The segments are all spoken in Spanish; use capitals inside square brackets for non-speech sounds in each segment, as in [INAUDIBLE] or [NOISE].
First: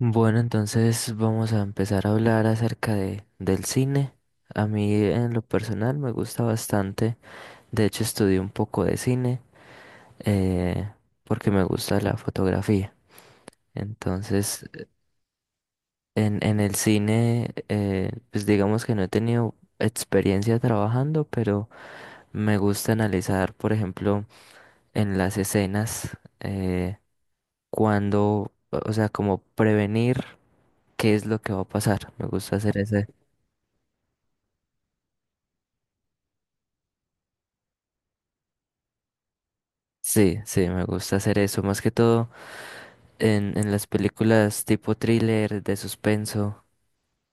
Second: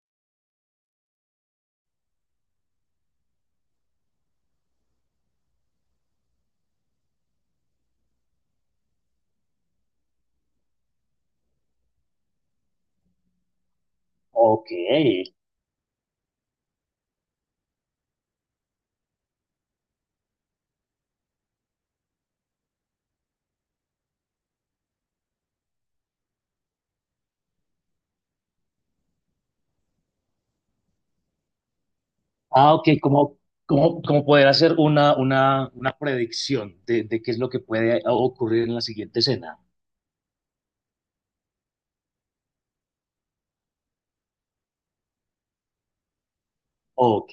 Bueno, entonces vamos a empezar a hablar acerca del cine. A mí en lo personal me gusta bastante. De hecho, estudié un poco de cine, eh, porque me gusta la fotografía. Entonces, Ok. en el cine, pues digamos que no he tenido experiencia trabajando, pero me gusta analizar, por ejemplo, en las escenas, cuando, o sea, como prevenir qué es lo que va a pasar. Me gusta Ah, hacer ok. ese. ¿Cómo poder hacer una predicción de qué es lo que puede ocurrir en la siguiente escena? Sí, sí, me gusta hacer eso, más que todo en las películas tipo thriller, de suspenso. Ok.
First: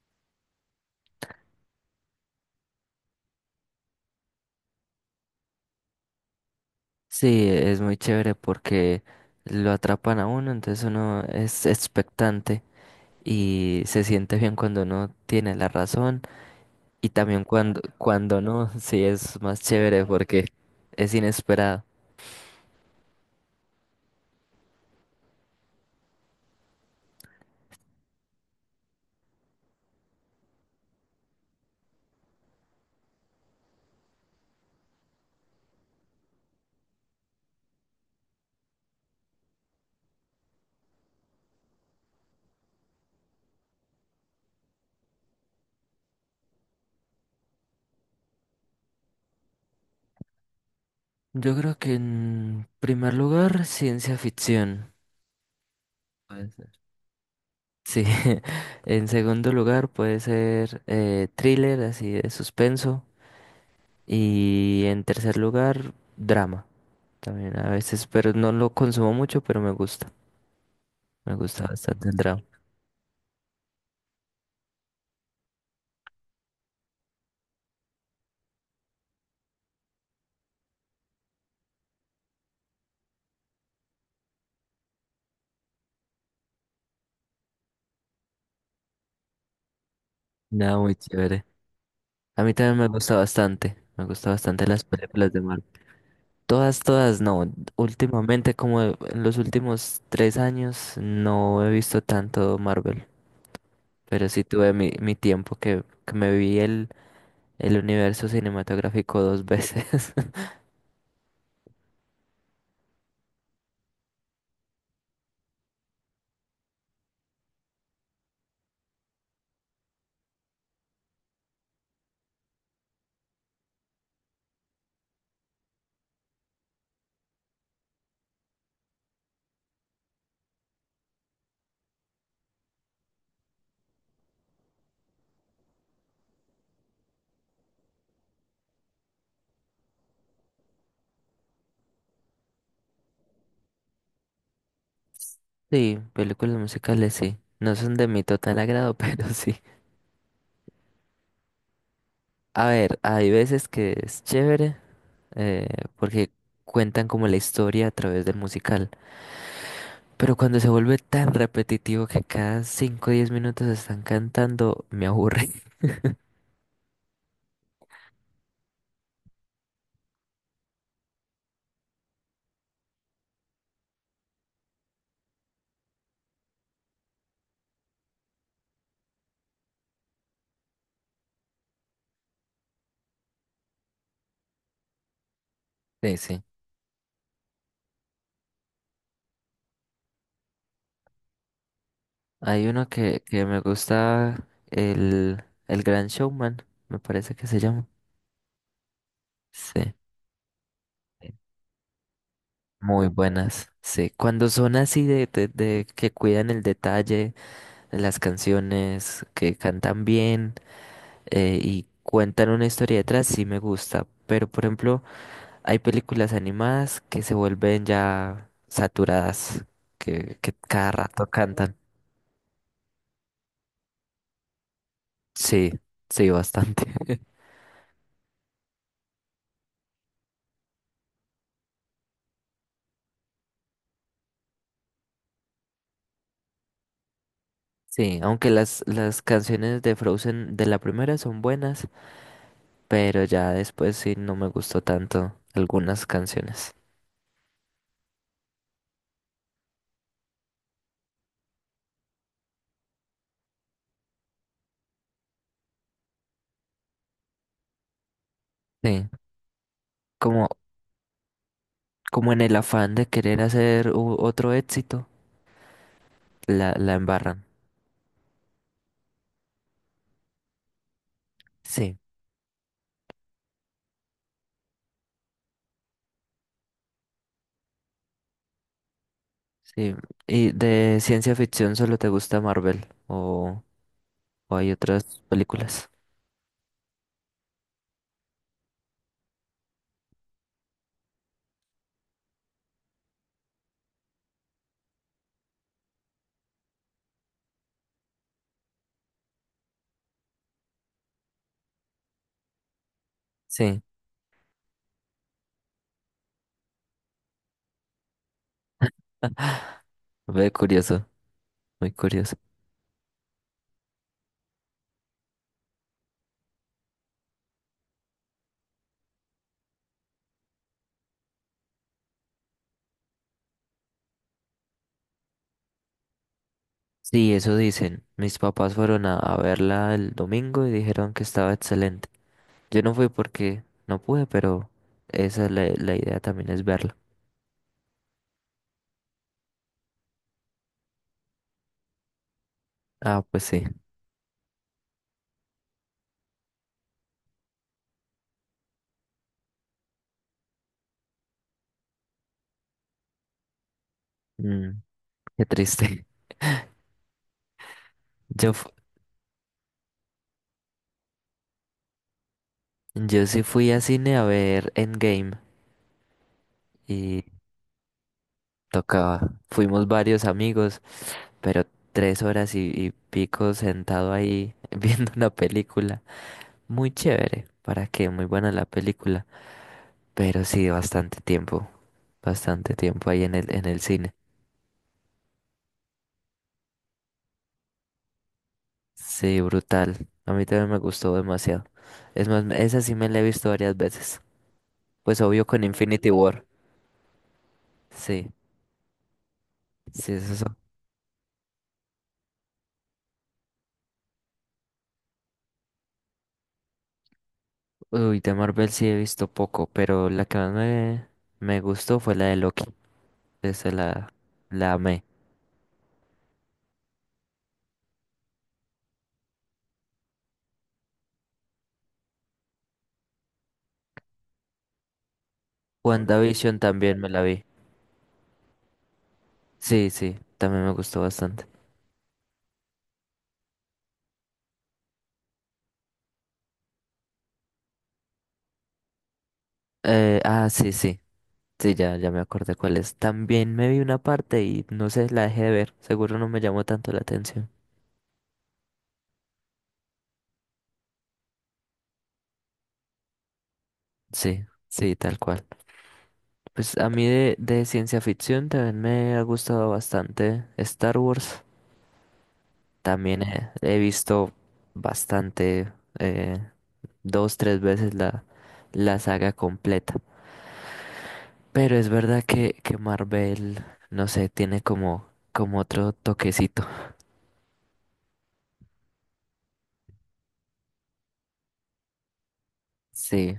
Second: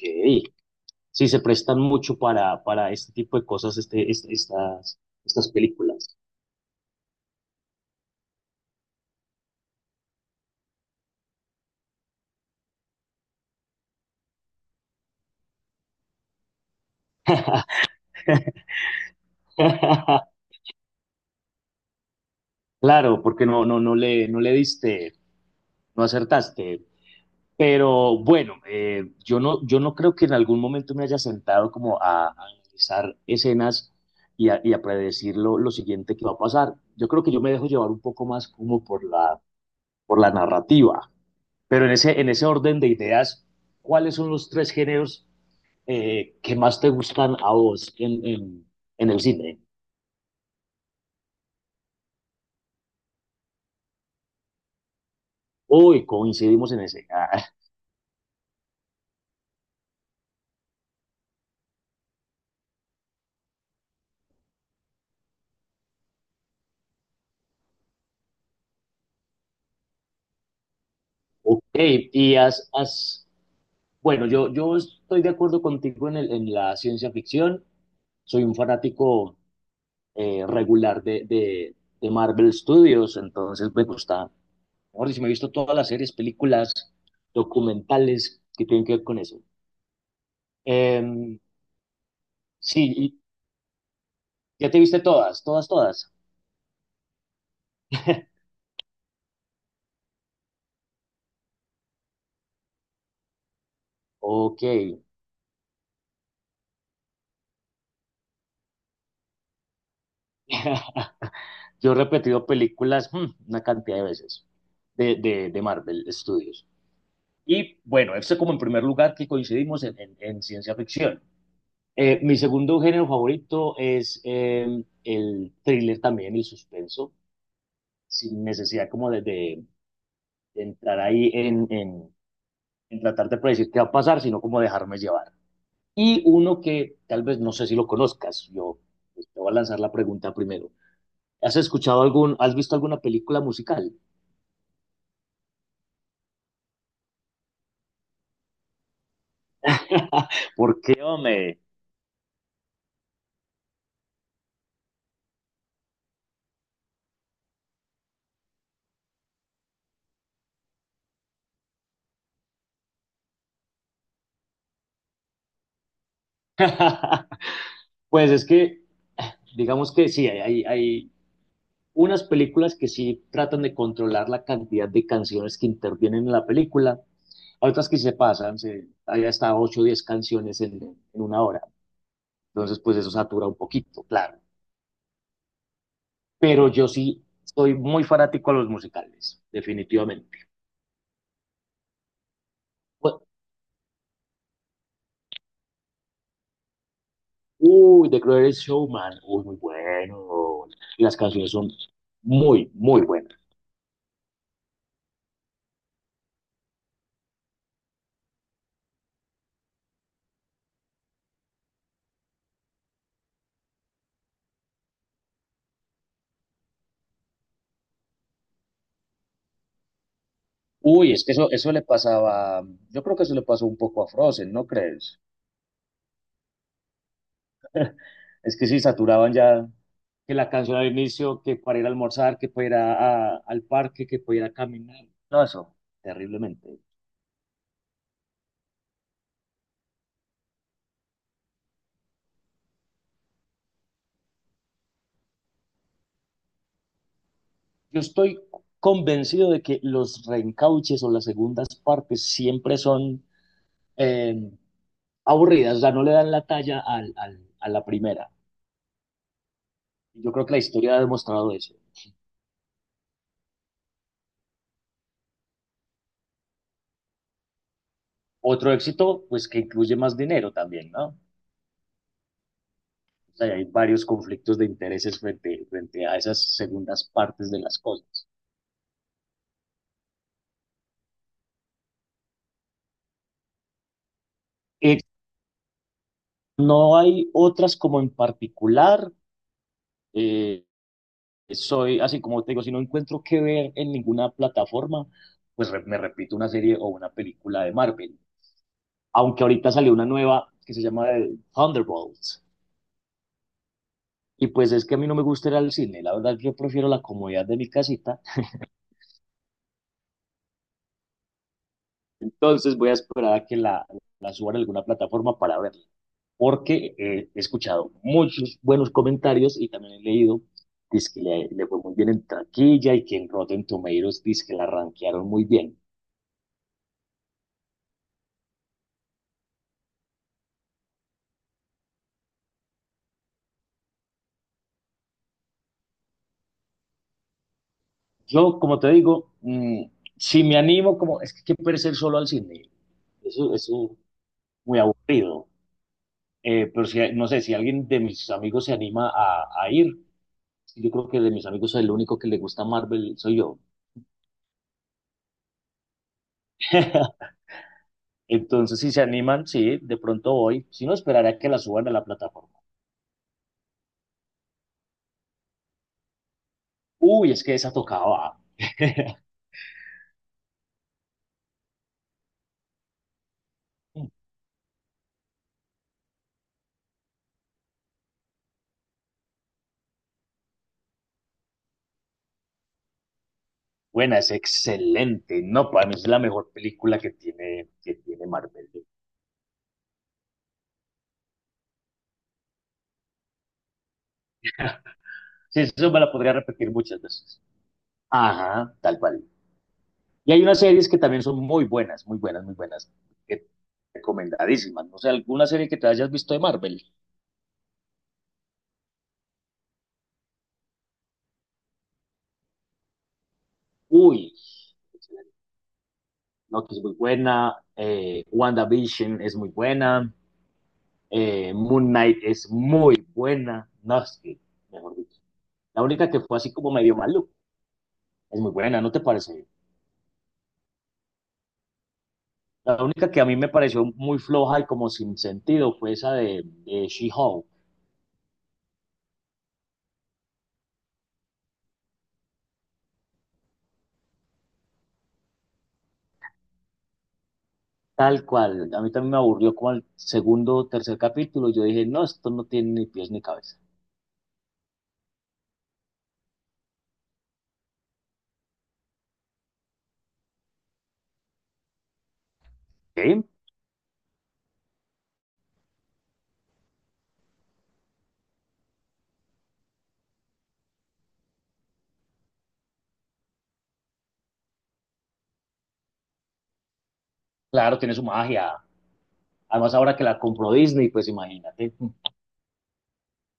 Sí, se prestan mucho para este tipo de cosas, estas películas. Sí, es muy chévere porque lo atrapan a uno, entonces uno es expectante y se siente bien cuando uno tiene la razón y también cuando, no, sí es más chévere porque [LAUGHS] es inesperado. Claro, porque no, no, no le diste, no acertaste. Pero bueno, yo no creo que en algún momento me haya sentado como a analizar escenas y a predecir lo siguiente que va a pasar. Yo creo que yo me dejo llevar un poco más como por la narrativa. Pero en ese orden de ideas, ¿cuáles son los tres géneros que más te gustan a vos en el cine? Yo creo que en primer lugar, ciencia ficción. Hoy Pues, coincidimos en ese. Ah, sí. [LAUGHS] en segundo lugar puede ser thriller, así de suspenso. Y en tercer lugar, drama también a veces, pero no lo consumo mucho, pero me gusta. Me ok, gusta bastante el y drama. has, has bueno, yo estoy de acuerdo contigo en la ciencia ficción. Soy un fanático regular de Marvel Studios, entonces me gusta. Mejor dicho, me he visto todas las series, películas, documentales que tienen que ver con eso. Nada, muy Em, chévere. A mí también me sí, gusta y bastante. Me gusta bastante ya te las viste películas de todas, Marvel. todas, todas. Todas, todas no. [LAUGHS] Últimamente, como en los últimos 3 años, no he visto tanto Marvel. Pero sí Ok. tuve mi tiempo que me vi el universo cinematográfico dos veces. [LAUGHS] [LAUGHS] Yo he repetido películas una cantidad de veces de Marvel Studios. Y bueno, eso como en primer lugar que coincidimos en ciencia ficción. Mi segundo género favorito es el thriller también, el suspenso, sin necesidad como de entrar ahí en tratar de predecir qué va a pasar, sino como dejarme llevar. Y uno que tal vez no sé si lo conozcas, yo pues, te voy a lanzar la pregunta primero. ¿Has visto alguna película musical? Sí, películas musicales sí. No son de mi total agrado, [LAUGHS] pero sí. [LAUGHS] ¿Por qué, hombre? A ver, hay veces que es chévere, eh, porque cuentan como la historia a través del musical. Pero cuando se vuelve tan repetitivo que cada cinco o 10 minutos están cantando, me aburre. [LAUGHS] [LAUGHS] Pues es que, digamos que sí, hay unas películas que sí tratan de controlar la cantidad de canciones que intervienen en la película, hay otras que se pasan, hay hasta 8 o 10 canciones en una hora. Entonces, pues eso satura un poquito, claro. Sí, sí. Pero yo sí soy muy fanático a los musicales, definitivamente. Hay uno Pues, que me gusta, el Gran Showman, me parece que se llama. Uy, The Greatest Showman, uy, muy Sí. bueno. Las canciones son muy, muy Muy buenas. buenas, sí. Cuando son así de que cuidan el detalle, las canciones, que cantan bien, y cuentan una historia detrás, sí me gusta. Pero por ejemplo, hay películas animadas que se vuelven ya saturadas, que cada Uy, es rato que eso cantan. le pasaba, yo creo que eso le pasó un poco a Frozen, ¿no crees? Sí, sí, bastante. [LAUGHS] Es que sí, saturaban ya que la canción al inicio, que para ir a almorzar, que para ir al parque, que para ir a caminar. No, eso, terriblemente. Sí, aunque las canciones de Frozen de la primera son buenas, pero ya después sí no me gustó tanto algunas canciones. Yo estoy convencido de que los reencauches o las segundas partes siempre son eh, aburridas, o sea, no le dan la talla a la primera. Sí. Yo Como creo que la historia ha demostrado eso. como en el afán de querer hacer otro éxito, la embarran. Otro éxito, pues que incluye más dinero también, ¿no? Sí, O sea, hay varios conflictos de intereses frente a esas segundas partes de las cosas. sí. ¿Y de ciencia ficción solo te gusta Marvel o hay Eh, otras películas? No hay otras como en particular. eh, Soy, así como te digo, si no encuentro qué ver en ninguna plataforma, pues me repito una serie o una película de Marvel. Aunque ahorita salió una nueva que se llama Thunderbolts. Sí, Y pues es que a mí no me gusta ir al cine. La verdad, yo prefiero la comodidad de mi casita. ve curioso, muy curioso. Entonces voy a esperar a que la suban a alguna plataforma para verla, porque he escuchado muchos buenos comentarios y también he leído, dice que le fue muy bien en taquilla y que en Rotten Tomatoes dice que la rankearon muy bien. Sí, eso dicen. Mis papás fueron a verla el domingo y dijeron que estaba excelente. Yo no fui porque no pude, pero esa es la idea, también es verla. Yo, como te digo, si me animo, como es que hay que perder solo al cine, Ah, pues eso, sí. eso es muy aburrido. Pero si, no sé, si alguien de mis amigos se anima a ir, yo creo que de mis amigos soy el único que le gusta Marvel, soy yo. Mm, qué triste. [LAUGHS] [LAUGHS] Yo, fu- Entonces, si se animan, sí, de pronto voy. Si no, esperaré a que la suban a la plataforma. yo sí fui a cine a ver Endgame. Uy, es que esa tocaba. [LAUGHS] Tocaba. Fuimos varios amigos, pero 3 horas y pico sentado ahí [LAUGHS] viendo una película. Muy chévere, ¿para qué? Muy buena la película. Pero sí, bastante tiempo ahí en el cine. Buena, es excelente. No, para mí es la mejor película que tiene Marvel. Sí, brutal. A mí también me gustó demasiado. Es más, esa sí me la he visto varias veces. Pues obvio Sí, con eso me Infinity la podría War. repetir muchas veces. Sí, Ajá, tal cual. sí, es Y hay eso. unas series que también son muy buenas, muy buenas, muy buenas, que- recomendadísimas. No sé, alguna serie que te hayas visto de Marvel. Uy, de Marvel sí he visto poco, pero la que más me gustó fue la de Loki. Esa la, Uy, la amé. Loki es muy buena. WandaVision es muy buena. Moon Knight es muy buena. No, es que, mejor dicho. La única que fue así WandaVision como medio también me la maluca vi. es muy buena, ¿no te parece? Sí, sí, también me gustó bastante. La única que a mí me pareció muy floja y como sin sentido fue esa de She-Hulk. Ah, sí, sí, sí, ya me acordé cuál es. También me vi una parte y no sé, la dejé de ver. Seguro no me llamó tanto la atención. Tal cual. A mí también me aburrió como el segundo o tercer capítulo. Yo dije, no, esto no tiene ni pies ni cabeza. Sí, sí, tal cual. Pues a mí de ciencia ficción también me ha gustado bastante Star Wars. También ¿Sí? he visto bastante, eh, dos, tres veces la saga completa. Pero es verdad que Marvel, no sé, tiene como otro toquecito. Claro, tiene su magia. Además, ahora que la compró Disney, pues imagínate. Sí,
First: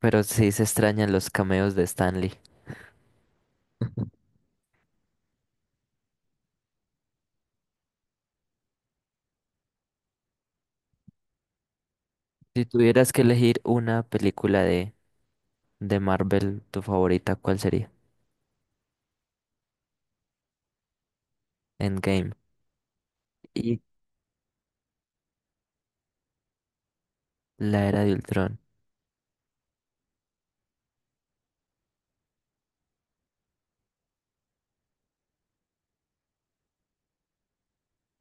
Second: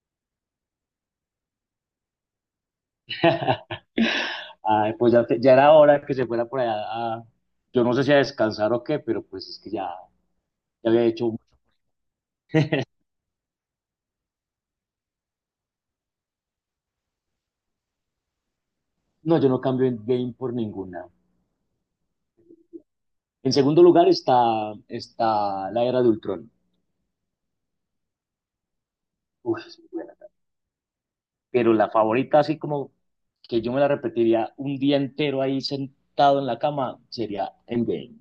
pero sí se extrañan los cameos de Stanley. [LAUGHS] Ay, pues ya, ya era hora que se fuera por allá, a- yo no sé si a descansar o qué, pero pues es que ya había hecho mucho. Si tuvieras que elegir una película de Marvel, tu favorita, ¿cuál sería? No, yo no cambio en game por ninguna. Endgame En y segundo lugar está la era de Ultrón. La Era de Ultron. Uf, es muy buena. Pero la favorita, así como que yo me la repetiría un día entero ahí sentado en la cama, sería Endgame.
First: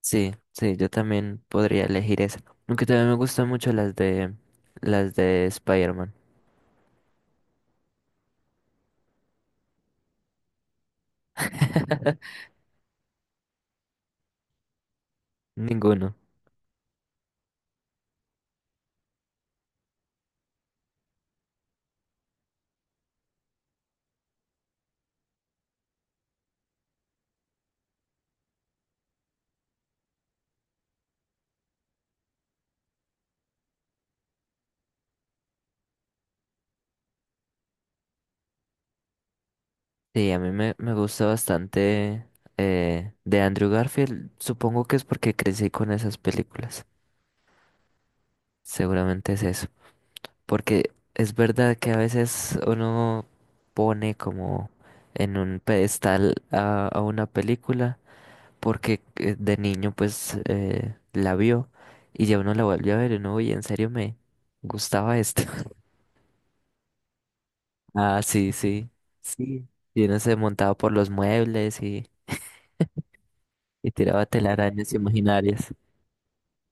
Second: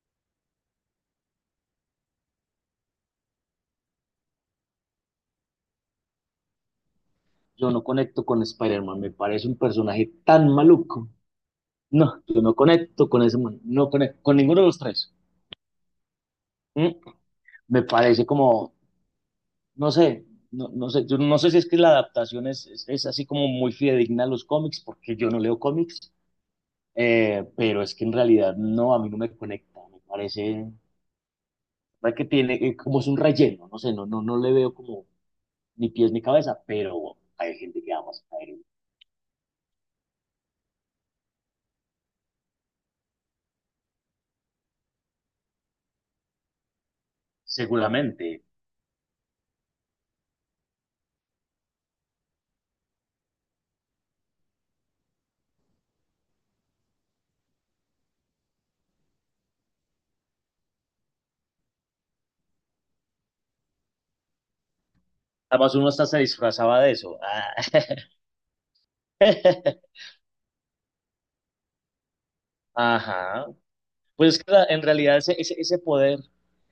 Sí, sí, yo también podría elegir esa. Aunque también me gustan mucho las de Spider-Man. Yo no conecto con Spider-Man, me parece un personaje tan maluco. No, [LAUGHS] yo no conecto con ese man, no conecto con ninguno de los tres. Ninguno. Mm, Me parece como, no sé, no, no sé, yo no sé si es que la adaptación es así como muy fidedigna a los cómics, porque yo no leo cómics. Pero es que en realidad no, a mí no me conecta, parece que tiene, como es un relleno, no sé, no le veo como ni pies ni cabeza, pero hay gente que ama a caer, Sí, a mí me gusta bastante, de Andrew Garfield. Supongo que es porque crecí con esas películas. seguramente. Seguramente es eso. Porque es verdad que a veces uno pone como en un pedestal a una película porque, de niño, pues la vio, y ya uno la vuelve a ver y uno, oye, en serio me gustaba esto. Además [LAUGHS] uno hasta se disfrazaba de eso. Ah. Ah, sí, sí, sí. Y [LAUGHS] uno se montaba por los muebles y, Ajá. y tiraba Pues es que en telarañas realidad ese, ese, imaginarias. ese poder,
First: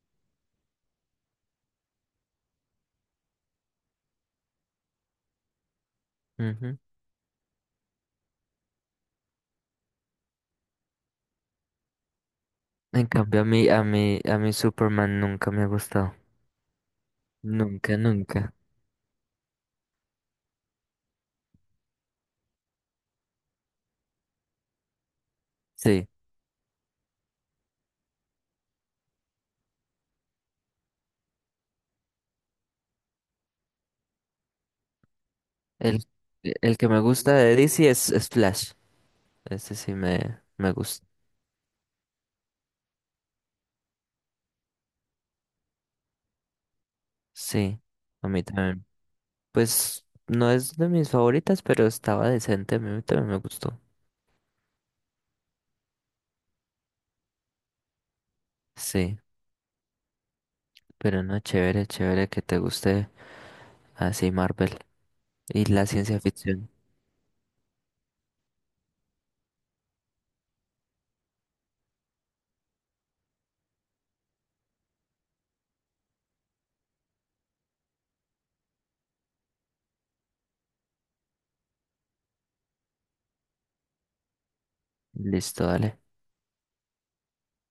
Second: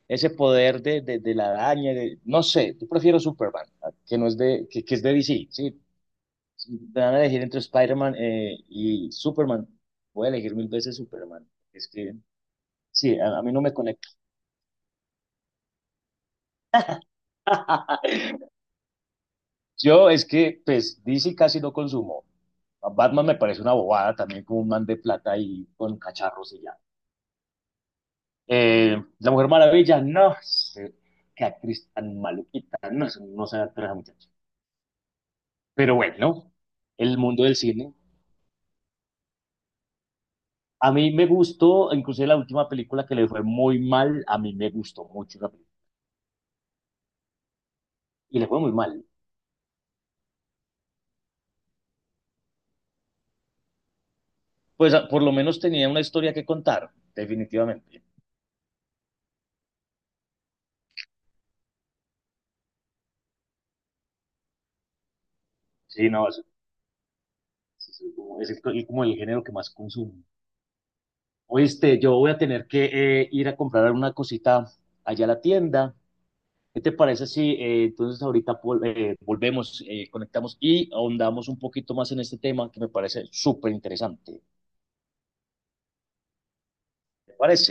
ese poder de la araña, no sé, yo prefiero Superman, que no es que es de DC, sí. Si Ujú. me van a elegir entre Spider-Man y Superman, voy a elegir mil veces Superman. Es que En sí, a cambio, a mí no mí, me a conecta. mí, a mí Superman nunca me ha gustado. Nunca, [LAUGHS] nunca. Yo es que, pues, DC casi no consumo. A Batman me parece una bobada también, como un man de plata y con Sí. cacharros y ya. La Mujer Maravilla, no sé, qué actriz tan maluquita, no, sé, no sé actuar esa muchacha. Pero El, bueno, el que me el gusta mundo del de DC cine. es Flash. Ese sí me A gusta. mí me gustó, inclusive la última película que le fue muy mal, a mí me gustó mucho la película. Sí, a Y mí le fue muy también. mal. Pues no es de mis favoritas, pero estaba decente. A mí también me gustó. Pues por lo menos tenía una historia que contar, definitivamente. Sí, pero no, chévere, chévere que te guste así Marvel y la Sí, ciencia no, ficción. como, como el género que más consumo. Oíste, yo voy a tener que ir a comprar una cosita allá a la tienda. ¿Qué te parece si entonces ahorita volvemos, conectamos y ahondamos un poquito más en este tema que me parece súper interesante? Listo, dale. ¿Te parece?